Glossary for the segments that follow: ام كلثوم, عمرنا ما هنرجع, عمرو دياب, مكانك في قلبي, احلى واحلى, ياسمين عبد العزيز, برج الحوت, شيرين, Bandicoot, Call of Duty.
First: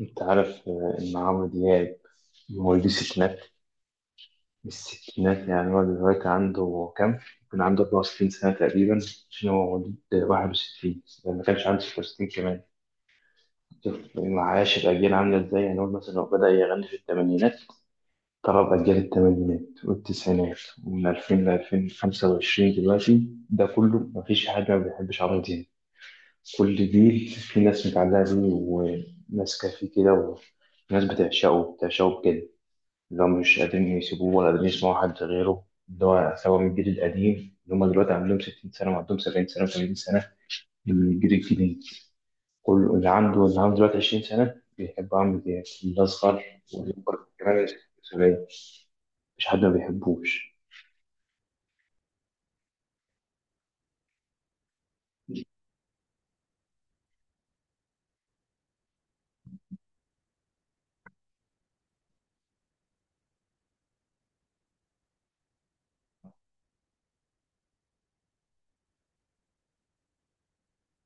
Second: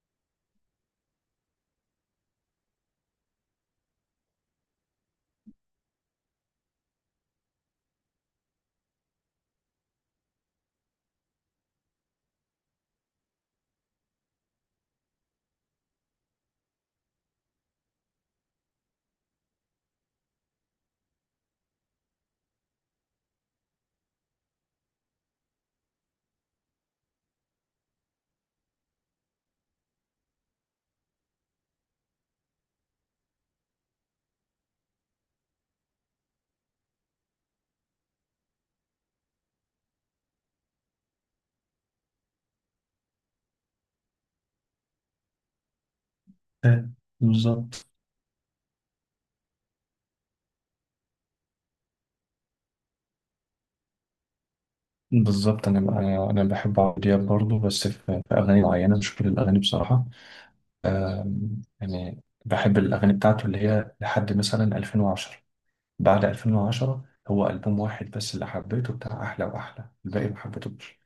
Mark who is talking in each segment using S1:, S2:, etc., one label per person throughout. S1: انت عارف ان عمرو دياب مواليد الستينات. مش الستينات، يعني هو دلوقتي عنده كام؟ كان عنده 64 سنة تقريبا، عشان هو مواليد 61، يعني ما كانش عنده 66 كمان. شوف معاش الأجيال عاملة ازاي. يعني هو مثلا لو بدأ يغني في الثمانينات، طلب أجيال الثمانينات والتسعينات، ومن 2000 ل 2025 دلوقتي، ده كله مفيش حد ما بيحبش عمرو دياب. كل جيل في ناس متعلقة بيه، وناس كافيه كده، وناس بتعشقه بتعشقه بجد. اللي هم مش قادرين يسيبوه ولا قادرين يسمعوا حد غيره، اللي هو سواء من الجيل القديم اللي هم دلوقتي عندهم 60 سنة وعندهم 70 سنة و80 سنة، من الجيل الجديد. كل اللي عنده دلوقتي 20 سنة بيحب عمرو دياب، الأصغر والأكبر كمان،
S2: بالظبط
S1: السورية، مش حد ما بيحبوش.
S2: بالظبط. انا انا أنا بحب عمرو دياب برضه، بس في اغاني معينه، مش كل الاغاني بصراحه. يعني بحب الاغاني بتاعته اللي هي لحد مثلا 2010. بعد 2010 هو البوم واحد بس اللي حبيته بتاع احلى واحلى، الباقي ما حبيتهوش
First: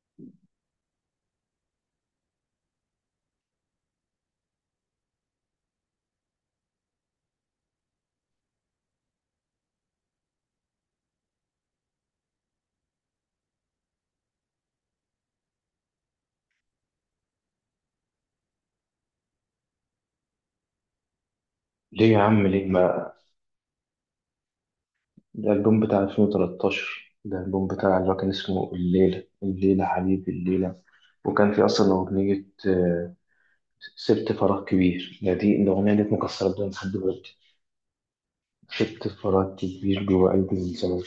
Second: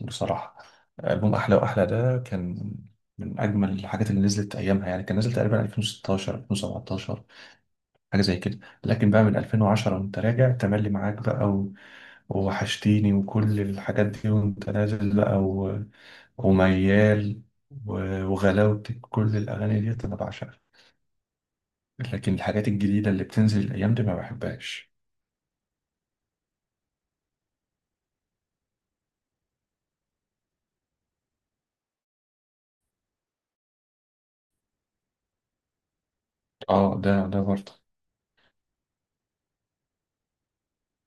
S2: بصراحه. البوم احلى واحلى ده كان من اجمل الحاجات اللي نزلت ايامها، يعني كان نزل تقريبا 2016 2017، حاجه زي كده. لكن بقى من 2010 وانت راجع تملي معاك بقى ووحشتيني وكل الحاجات دي وانت نازل بقى وميال و... وغلاوتك، كل الاغاني دي انا بعشقها.
S1: ليه يا
S2: لكن
S1: عم ليه
S2: الحاجات الجديده
S1: ما؟
S2: اللي بتنزل الايام دي ما بحبهاش.
S1: ده الألبوم بتاع 2013، ده الألبوم بتاع اللي هو كان اسمه الليلة الليلة حبيبي الليلة، وكان في أصلا أغنية سبت فراغ كبير، ده دي الأغنية دي مكسرة الدنيا لحد
S2: اه، ده
S1: دلوقتي.
S2: ده برضه.
S1: شفت انفراد كبير جوه قلب الزمالك.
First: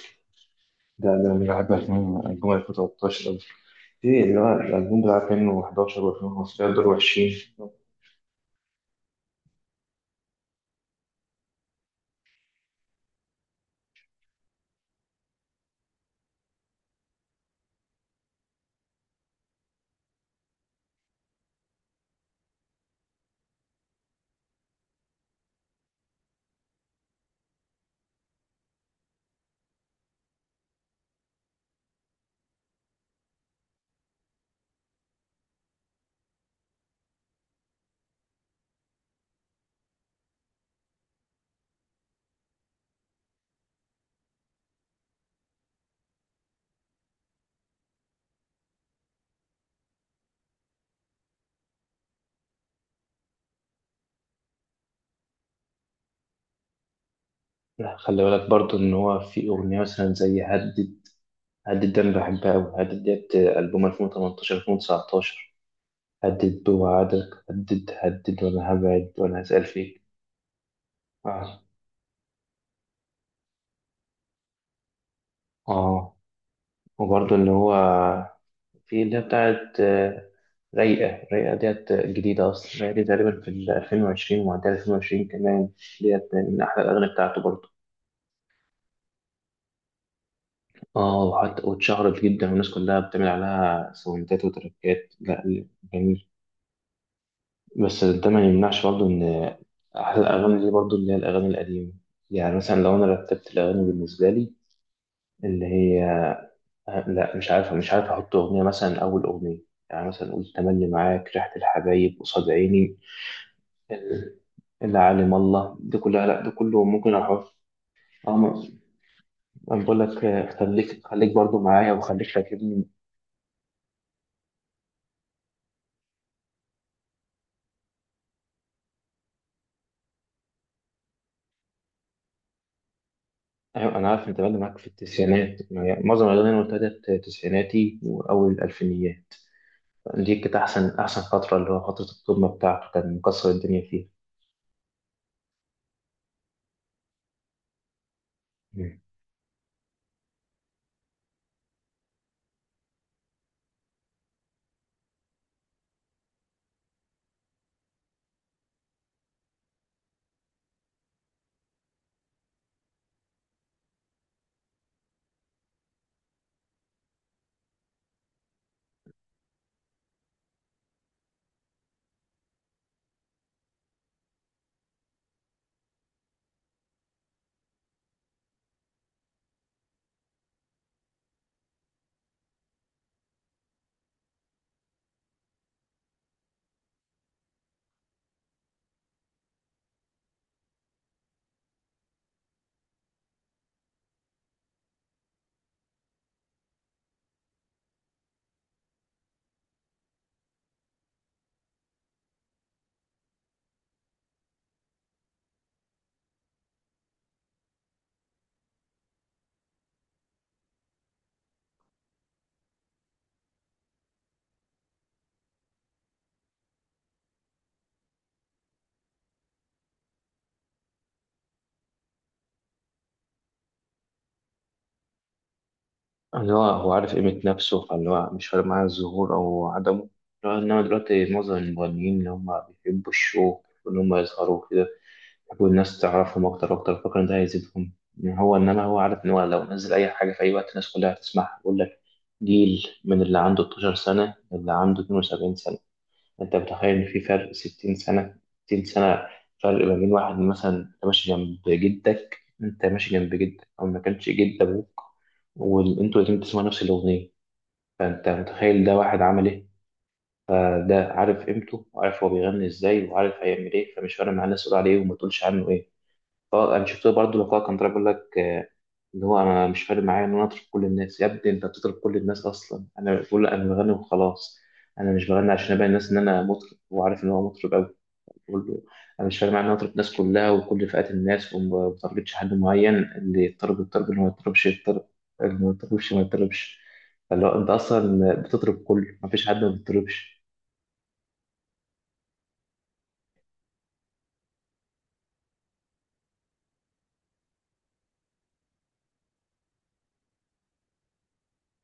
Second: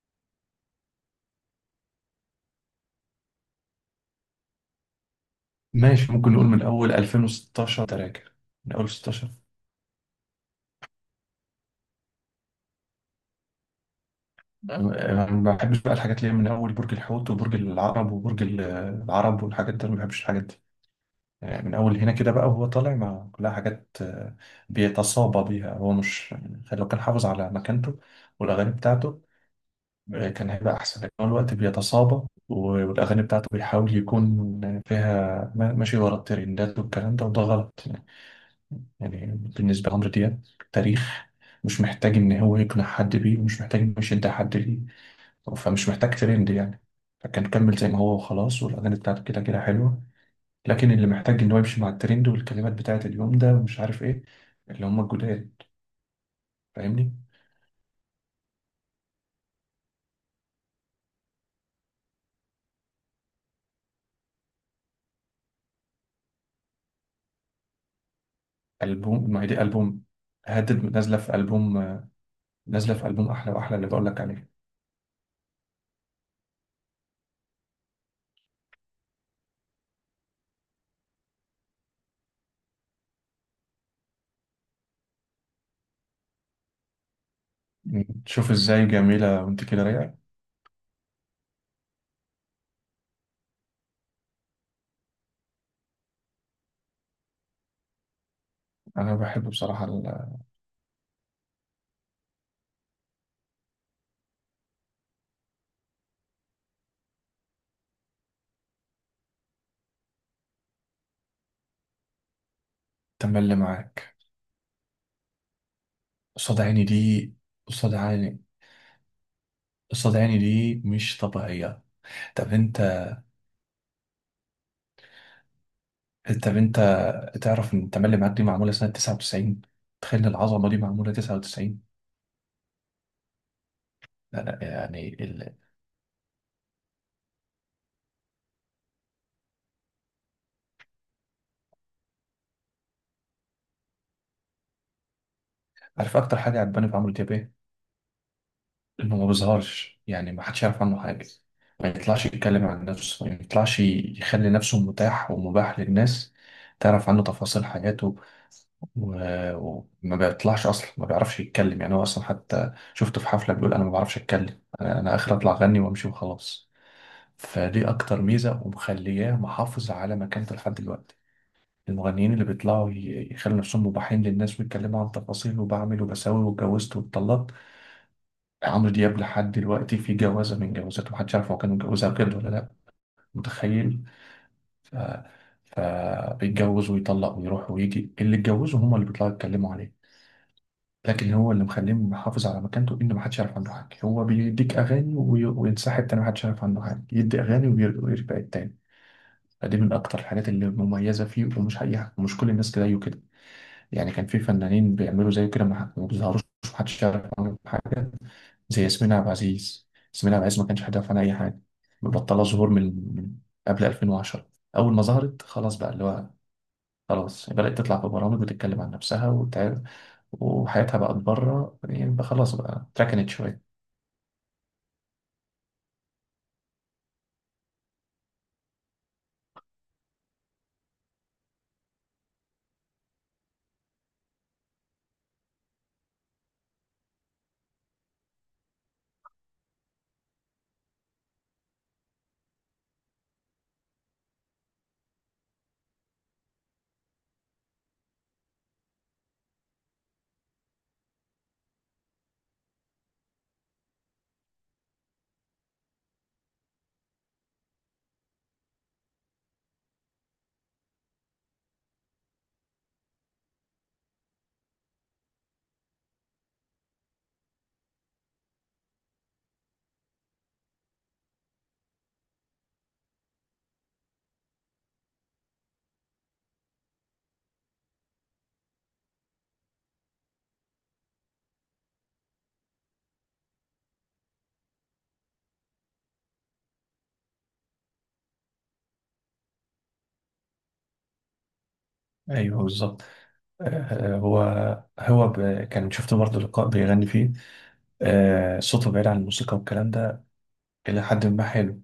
S1: ده انا بحب من البوم 2013 قوي. ايه اللي هو الالبوم بتاع
S2: ماشي،
S1: 2011
S2: ممكن نقول
S1: و2015
S2: من
S1: دول
S2: اول
S1: وحشين.
S2: 2016 تراجع، من اول 16. أنا ما بحبش بقى الحاجات اللي هي من اول برج الحوت وبرج العرب، والحاجات دي أنا ما بحبش الحاجات دي. من اول هنا كده بقى، وهو طالع مع كلها حاجات، بيتصابى بيها. هو مش يعني، لو كان حافظ على مكانته والاغاني بتاعته كان هيبقى احسن، لكن هو الوقت بيتصابى والاغاني بتاعته بيحاول يكون فيها ماشي ورا الترندات والكلام ده، وده غلط يعني. يعني، بالنسبه لعمرو دياب تاريخ، مش محتاج ان هو يقنع حد بيه، ومش محتاج انه يشد حد ليه، فمش محتاج ترند يعني. فكان كمل زي ما هو وخلاص، والاغاني بتاعته كده كده حلوه. لكن اللي محتاج ان هو يمشي مع الترند والكلمات بتاعت اليوم ده ومش عارف ايه، اللي هم الجداد، فاهمني؟
S1: لا خلي بالك برضو ان هو في اغنيه مثلا زي هدد. هدد ده انا بحبها قوي. هدد ديت البوم 2018 2019. هدد بوعدك، هدد هدد وانا هبعد،
S2: البوم؟ ما
S1: وانا
S2: هي دي
S1: هسأل فيك.
S2: البوم، هدد
S1: اه
S2: نازله في البوم احلى واحلى اللي بقول لك عليه.
S1: اه، وبرضو اللي هو في اللي هي بتاعت رايقة. رايقة ديت جديدة أصلا. رايقة دي تقريبا في ال 2020 ومعدية 2020 كمان. ديت من أحلى الأغاني بتاعته برضه.
S2: شوف ازاي جميله وانت كده رايقه.
S1: اه، وحتى واتشهرت جدا، والناس كلها بتعمل عليها ساوندات وتراكات. لا جميل. بس ده ما يمنعش برضه
S2: انا
S1: إن
S2: بحب بصراحه.
S1: أحلى الأغاني دي برضه اللي هي الأغاني القديمة. يعني مثلا لو أنا رتبت الأغاني بالنسبة لي، اللي هي لا مش عارف، أحط أغنية مثلا أول أغنية، يعني مثلا قول تملي معاك، ريحة الحبايب، قصاد عيني،
S2: التملي اللي معاك،
S1: اللي عالم الله، ده كله، لا ده
S2: قصاد
S1: كله
S2: عيني
S1: ممكن
S2: دي،
S1: اروح.
S2: قصاد
S1: اه
S2: عيني
S1: انا بقول
S2: قصاد
S1: لك
S2: عيني دي
S1: خليك
S2: مش
S1: خليك برضو
S2: طبيعيه.
S1: معايا وخليك
S2: طب انت
S1: فاكرني.
S2: طب انت تعرف ان التملي معاك دي معموله سنه 99؟ تخيل العظمه دي معموله 99.
S1: ايوه انا عارف، انت
S2: لا
S1: بقى
S2: لا
S1: معاك في
S2: يعني
S1: التسعينات يعني، معظم الاغاني اللي قلتها ديت تسعيناتي واول الالفينيات. دي كانت احسن احسن فتره، اللي هو فتره القمه بتاعته، كان مكسر الدنيا فيها.
S2: عارف اكتر حاجه عجباني في عمرو دياب ايه؟
S1: مم.
S2: انه ما بيظهرش، يعني ما حدش يعرف عنه حاجة. ما يطلعش يتكلم عن نفسه، ما يطلعش يخلي نفسه متاح ومباح للناس تعرف عنه تفاصيل حياته. وما بيطلعش اصلا، ما بيعرفش يتكلم، يعني هو اصلا حتى شفته في حفلة بيقول: انا ما بعرفش اتكلم، انا اخر اطلع اغني وامشي وخلاص. فدي اكتر ميزة ومخلياه محافظ على مكانته لحد دلوقتي. المغنيين اللي بيطلعوا يخلوا نفسهم مباحين للناس ويتكلموا عن تفاصيل وبعمل وبسوي واتجوزت واتطلقت. عمرو دياب لحد دلوقتي في جوازة من جوازاته محدش عارف هو كان متجوزها بجد ولا لأ، متخيل؟ ف... فبيتجوز ويطلق ويروح ويجي، اللي اتجوزه هما اللي بيطلعوا يتكلموا عليه. لكن هو اللي مخليه محافظ على مكانته إن محدش يعرف عنه حاجة. هو بيديك أغاني وينسحب تاني، محدش يعرف عنه حاجة، يدي أغاني ويرجع التاني. فدي من أكتر الحاجات اللي مميزة فيه، ومش حقيقة ومش كل الناس زيه كده. يعني كان في فنانين بيعملوا زيه كده ما بيظهروش، محدش يعرف عنهم حاجة. زي ياسمين عبد العزيز، ما كانش هدف عن اي حاجه. مبطله ظهور من من قبل 2010، اول ما ظهرت خلاص بقى اللي هو خلاص بدات تطلع في برامج وتتكلم عن نفسها وحياتها بقت بره، يعني بقى خلاص بقى اتركنت شويه.
S1: اللي هو هو عارف قيمه نفسه، فاللي هو مش فارق معاه الظهور او عدمه. اللي هو انما دلوقتي معظم المغنيين اللي هم بيحبوا الشو، واللي هم يظهروا كده، والناس تعرفهم أكتر وأكتر، فاكر إن ده هيزيدهم. يعني هو إنما هو عارف إن هو لو نزل أي حاجة في أي وقت الناس كلها هتسمعها. يقول لك، جيل من اللي عنده 12 سنة للي عنده 72 سنة. أنت متخيل إن في فرق 60 سنة؟ 60 سنة فرق ما بين واحد، مثلا أنت ماشي جنب جدك، أنت ماشي جنب جدك أو ما كانش جد أبوك، وأنتوا الاتنين بتسمعوا نفس الأغنية. فأنت متخيل ده واحد عمل إيه؟ ده عارف قيمته، وعارف هو بيغني إزاي، وعارف هيعمل إيه، فمش فارق معاه الناس تقول عليه وما تقولش عنه إيه. اه، انا شفت برضه مقال كان طالع بيقول لك ان هو انا مش فارق معايا ان انا اطرب كل الناس. يا ابني انت بتطرب كل الناس اصلا. انا بقول له، انا بغني وخلاص. انا مش بغني عشان ابين الناس ان انا مطرب. وعارف ان هو مطرب قوي. بقول له انا مش فارق معايا ان انا اطرب الناس كلها وكل فئات الناس، وما بتارجتش حد معين. اللي يضطرب يضطرب، اللي ما يضطربش يضطرب، اللي ما يضطربش ما يضطربش. فاللي هو انت اصلا بتطرب كله، ما فيش حد ما بيضطربش.
S2: ايوه بالظبط. آه، هو هو ب... كان شفت برضه لقاء بيغني فيه، صوته بعيد عن الموسيقى والكلام ده إلى حد ما حلو.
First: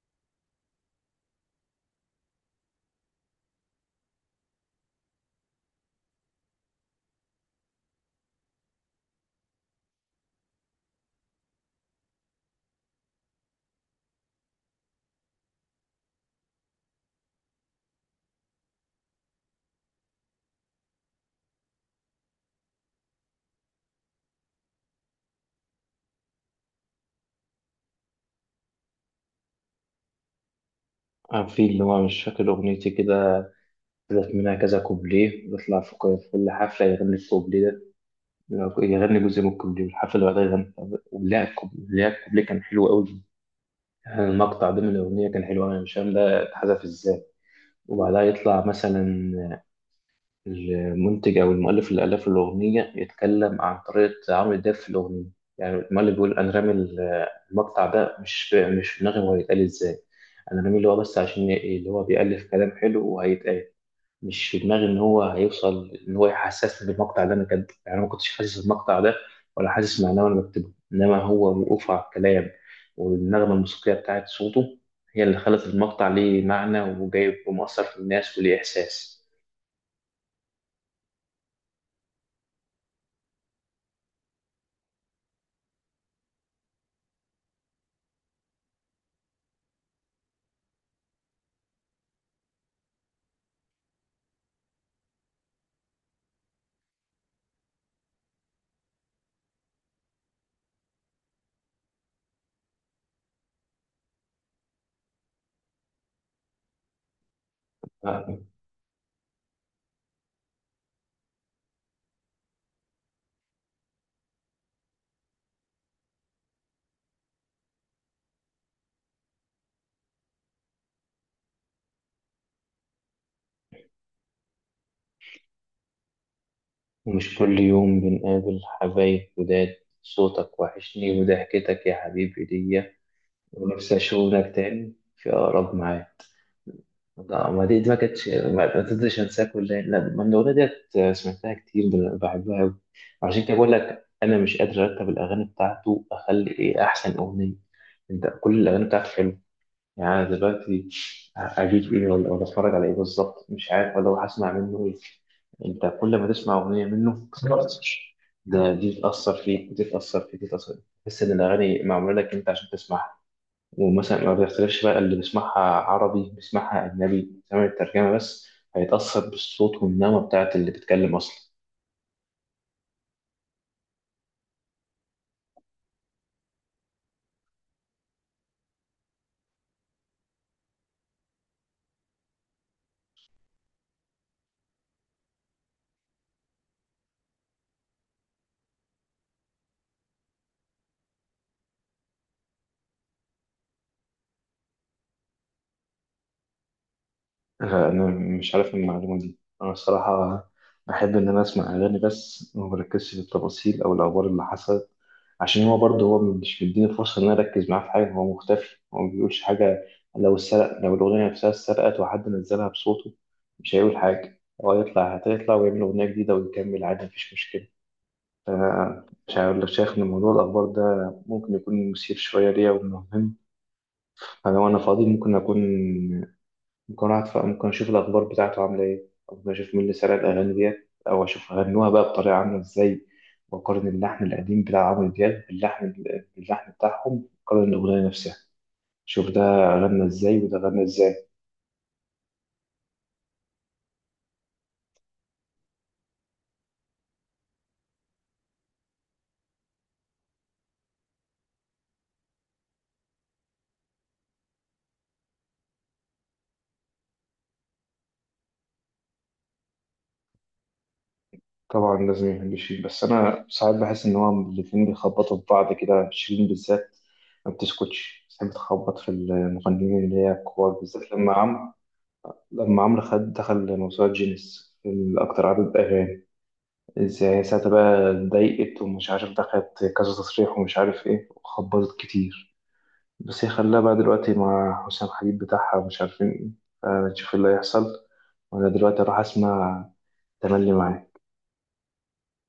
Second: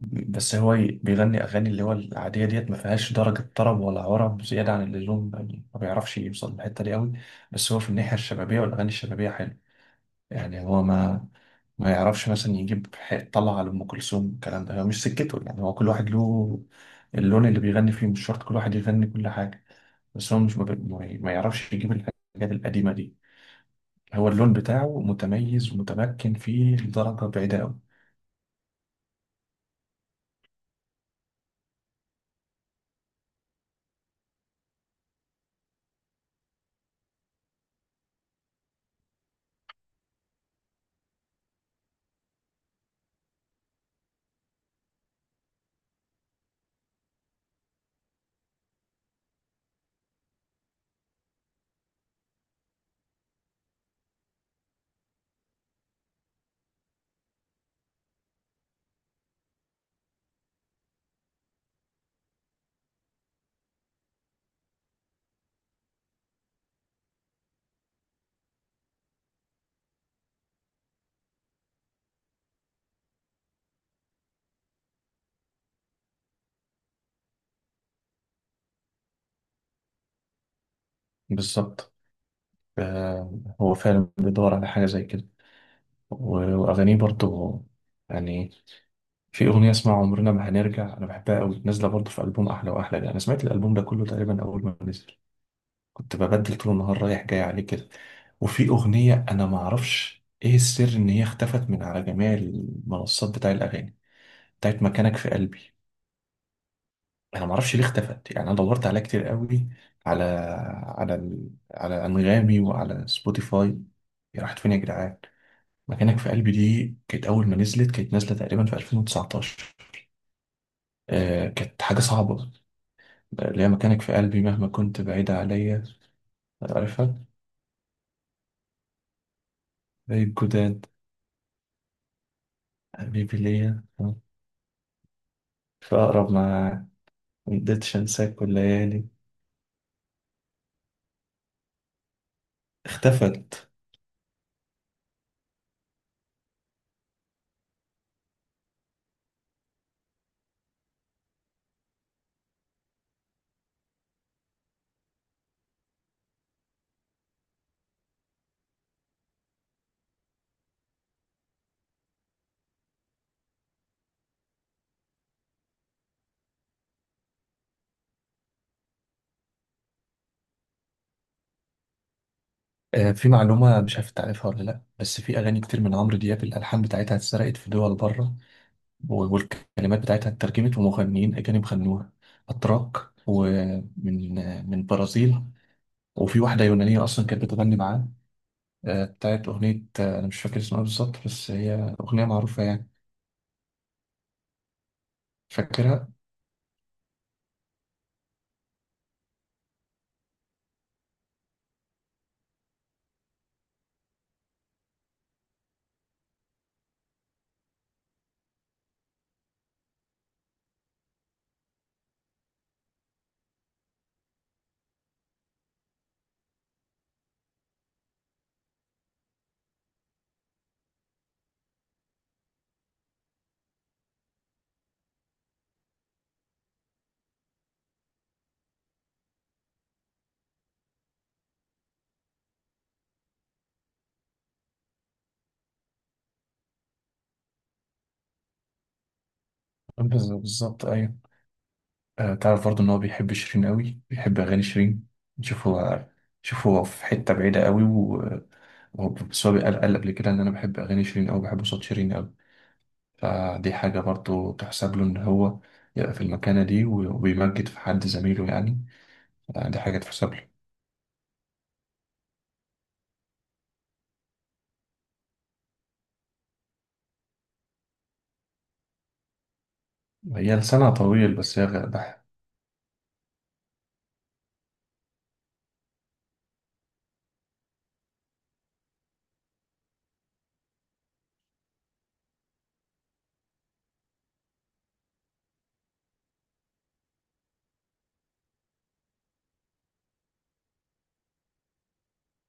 S2: بس هو بيغني اغاني اللي هو العاديه ديت ما فيهاش درجه طرب ولا عرب زياده عن اللزوم، يعني ما بيعرفش يوصل للحته دي قوي. بس هو في الناحيه الشبابيه والاغاني الشبابيه حلو. يعني هو ما يعرفش مثلا يجيب طلع على ام كلثوم، الكلام ده هو مش سكته، يعني هو كل واحد له اللون اللي بيغني فيه، مش شرط كل واحد يغني كل حاجه. بس هو مش ما بي- ما ي- ما يعرفش يجيب الحاجات القديمه دي. هو اللون بتاعه متميز ومتمكن فيه لدرجه بعيده قوي.
S1: في اللي هو مش فاكر اغنيتي كده، طلعت منها كذا كوبليه، بيطلع في في كل حفله يغني الكوبليه ده، يغني جزء من الكوبليه، والحفلة اللي بعدها يغني ولا الكوبليه. لا الكوبليه كان حلو قوي، المقطع ده من الأغنية كان حلو أوي، أنا مش فاهم ده اتحذف إزاي. وبعدها يطلع مثلا المنتج أو المؤلف اللي ألف الأغنية يتكلم عن طريقة عمرو دياب في الأغنية. يعني المؤلف بيقول أنا رامي، المقطع ده مش في دماغي هو هيتقال إزاي. أنا رامي اللي هو بس عشان اللي هو بيألف كلام حلو وهيتقال. مش في دماغي ان هو هيوصل ان هو يحسسني بالمقطع ده انا كاتبه. يعني انا ما كنتش حاسس المقطع ده ولا حاسس معناه وانا بكتبه. انما هو وقوفه على الكلام والنغمه الموسيقيه بتاعت صوته، هي اللي خلت المقطع ليه معنى وجايب ومؤثر في الناس وليه احساس.
S2: بالظبط. هو فعلا بيدور على حاجه زي كده، وأغانيه برضو يعني. في أغنية اسمها عمرنا ما هنرجع أنا بحبها أوي، نازلة برضو في ألبوم أحلى وأحلى ده. أنا سمعت الألبوم ده كله تقريبا أول ما نزل، كنت ببدل طول النهار رايح جاي عليه كده. وفي أغنية أنا معرفش إيه السر إن هي اختفت من على جميع المنصات بتاع الأغاني، بتاعت مكانك في قلبي. أنا معرفش ليه اختفت، يعني أنا دورت عليها كتير أوي، على على أنغامي وعلى سبوتيفاي. هي راحت فين يا جدعان؟ مكانك في قلبي دي كانت أول ما نزلت، كانت نازلة تقريبا في 2019. آه، كانت حاجة صعبة. اللي هي مكانك في قلبي مهما كنت بعيدة عليا، عارفها؟
S1: ومش كل يوم بنقابل حبايب جداد،
S2: زي
S1: صوتك
S2: الجداد،
S1: وحشني وضحكتك يا حبيبي ليا،
S2: حبيبي ليا.
S1: ونفسي اشوفك تاني في اقرب
S2: في
S1: ميعاد.
S2: أقرب ما،
S1: لا ما دي، دي ما
S2: مقدرتش
S1: كانتش،
S2: أنساك
S1: ما
S2: والليالي،
S1: تقدرش انساها كلها. لا ما من الاغنيه ديت، سمعتها كتير، بحبها قوي. عشان كده
S2: اختفت.
S1: بقول لك انا مش قادر ارتب الاغاني بتاعته، اخلي ايه احسن اغنيه. انت كل الاغاني بتاعته حلوه. يعني أنا دلوقتي اجيب ايه، ولا اتفرج على ايه بالظبط، مش عارف، ولا هسمع منه ايه. انت كل ما تسمع اغنيه منه، ده دي تاثر فيك، ودي تاثر فيك، ودي تاثر فيك، تحس ان الاغاني معموله لك انت عشان تسمعها. ومثلا ما بيختلفش بقى اللي بيسمعها عربي، بيسمعها أجنبي سامع الترجمة بس، هيتأثر بالصوت والنغمة بتاعت اللي بيتكلم أصلا.
S2: آه، في معلومة مش عارف تعرفها ولا لأ، بس في أغاني كتير من عمرو دياب الألحان بتاعتها اتسرقت في دول بره، والكلمات بتاعتها اترجمت ومغنيين أجانب غنوها، أتراك ومن من البرازيل. وفي واحدة يونانية أصلا كانت بتغني معاه، بتاعت أغنية، أنا مش فاكر اسمها بالظبط بس هي أغنية معروفة يعني، فاكرها؟
S1: أنا مش عارف إيه المعلومة دي أنا الصراحة. أحب إن أنا أسمع أغاني بس، وما بركزش في التفاصيل أو الأخبار اللي حصلت. عشان هو برضه هو مش مديني فرصة إن أنا أركز معاه في حاجة. هو مختفي، هو ما بيقولش حاجة. لو السرق، لو الأغنية نفسها اتسرقت وحد نزلها بصوته، مش هيقول حاجة. هو هيطلع هتطلع ويعمل أغنية جديدة ويكمل عادي، مفيش مشكلة. مش عارف لو شايف إن موضوع الأخبار ده ممكن يكون مثير شوية ليا ومهم. أنا وأنا فاضي ممكن أقعد، ممكن أشوف الأخبار بتاعته عاملة إيه، أو ممكن أشوف مين اللي سرق الأغاني ديت، أو أشوف غنوها بقى بطريقة عاملة إزاي، وأقارن اللحن القديم بتاع عمرو دياب باللحن، بتاعهم. أقارن الأغنية نفسها، أشوف ده غنى إزاي وده غنى
S2: بالظبط أيوة.
S1: إزاي.
S2: تعرف برضه إن هو بيحب شيرين قوي، بيحب أغاني شيرين. شوف هو شوف هو في حتة بعيدة قوي، وهو بس هو قال قبل كده إن أنا بحب أغاني شيرين أوي، بحب صوت شيرين أوي. فدي حاجة برضه تحسب له، إن هو يبقى في المكانة دي وبيمجد في حد زميله يعني. دي حاجة تحسب له.
S1: طبعا لازم يحب شيرين، بس انا ساعات بحس ان هو الاتنين بيخبطوا في بعض كده. شيرين بالذات ما بتسكتش، بتحب تخبط في المغنيين اللي هي
S2: هي
S1: الكبار
S2: لسانها
S1: بالذات. لما
S2: طويل، بس هي
S1: لما عمرو خد دخل موسوعة جينيس الأكتر عدد أغاني، إزاي ساعتها بقى اتضايقت، ومش عارف دخلت كذا تصريح ومش عارف إيه، وخبطت كتير. بس هي خلاها بقى دلوقتي مع حسام حبيب بتاعها ومش عارفين إيه، فنشوف اللي هيحصل. وأنا دلوقتي أروح أسمع تملي معاك.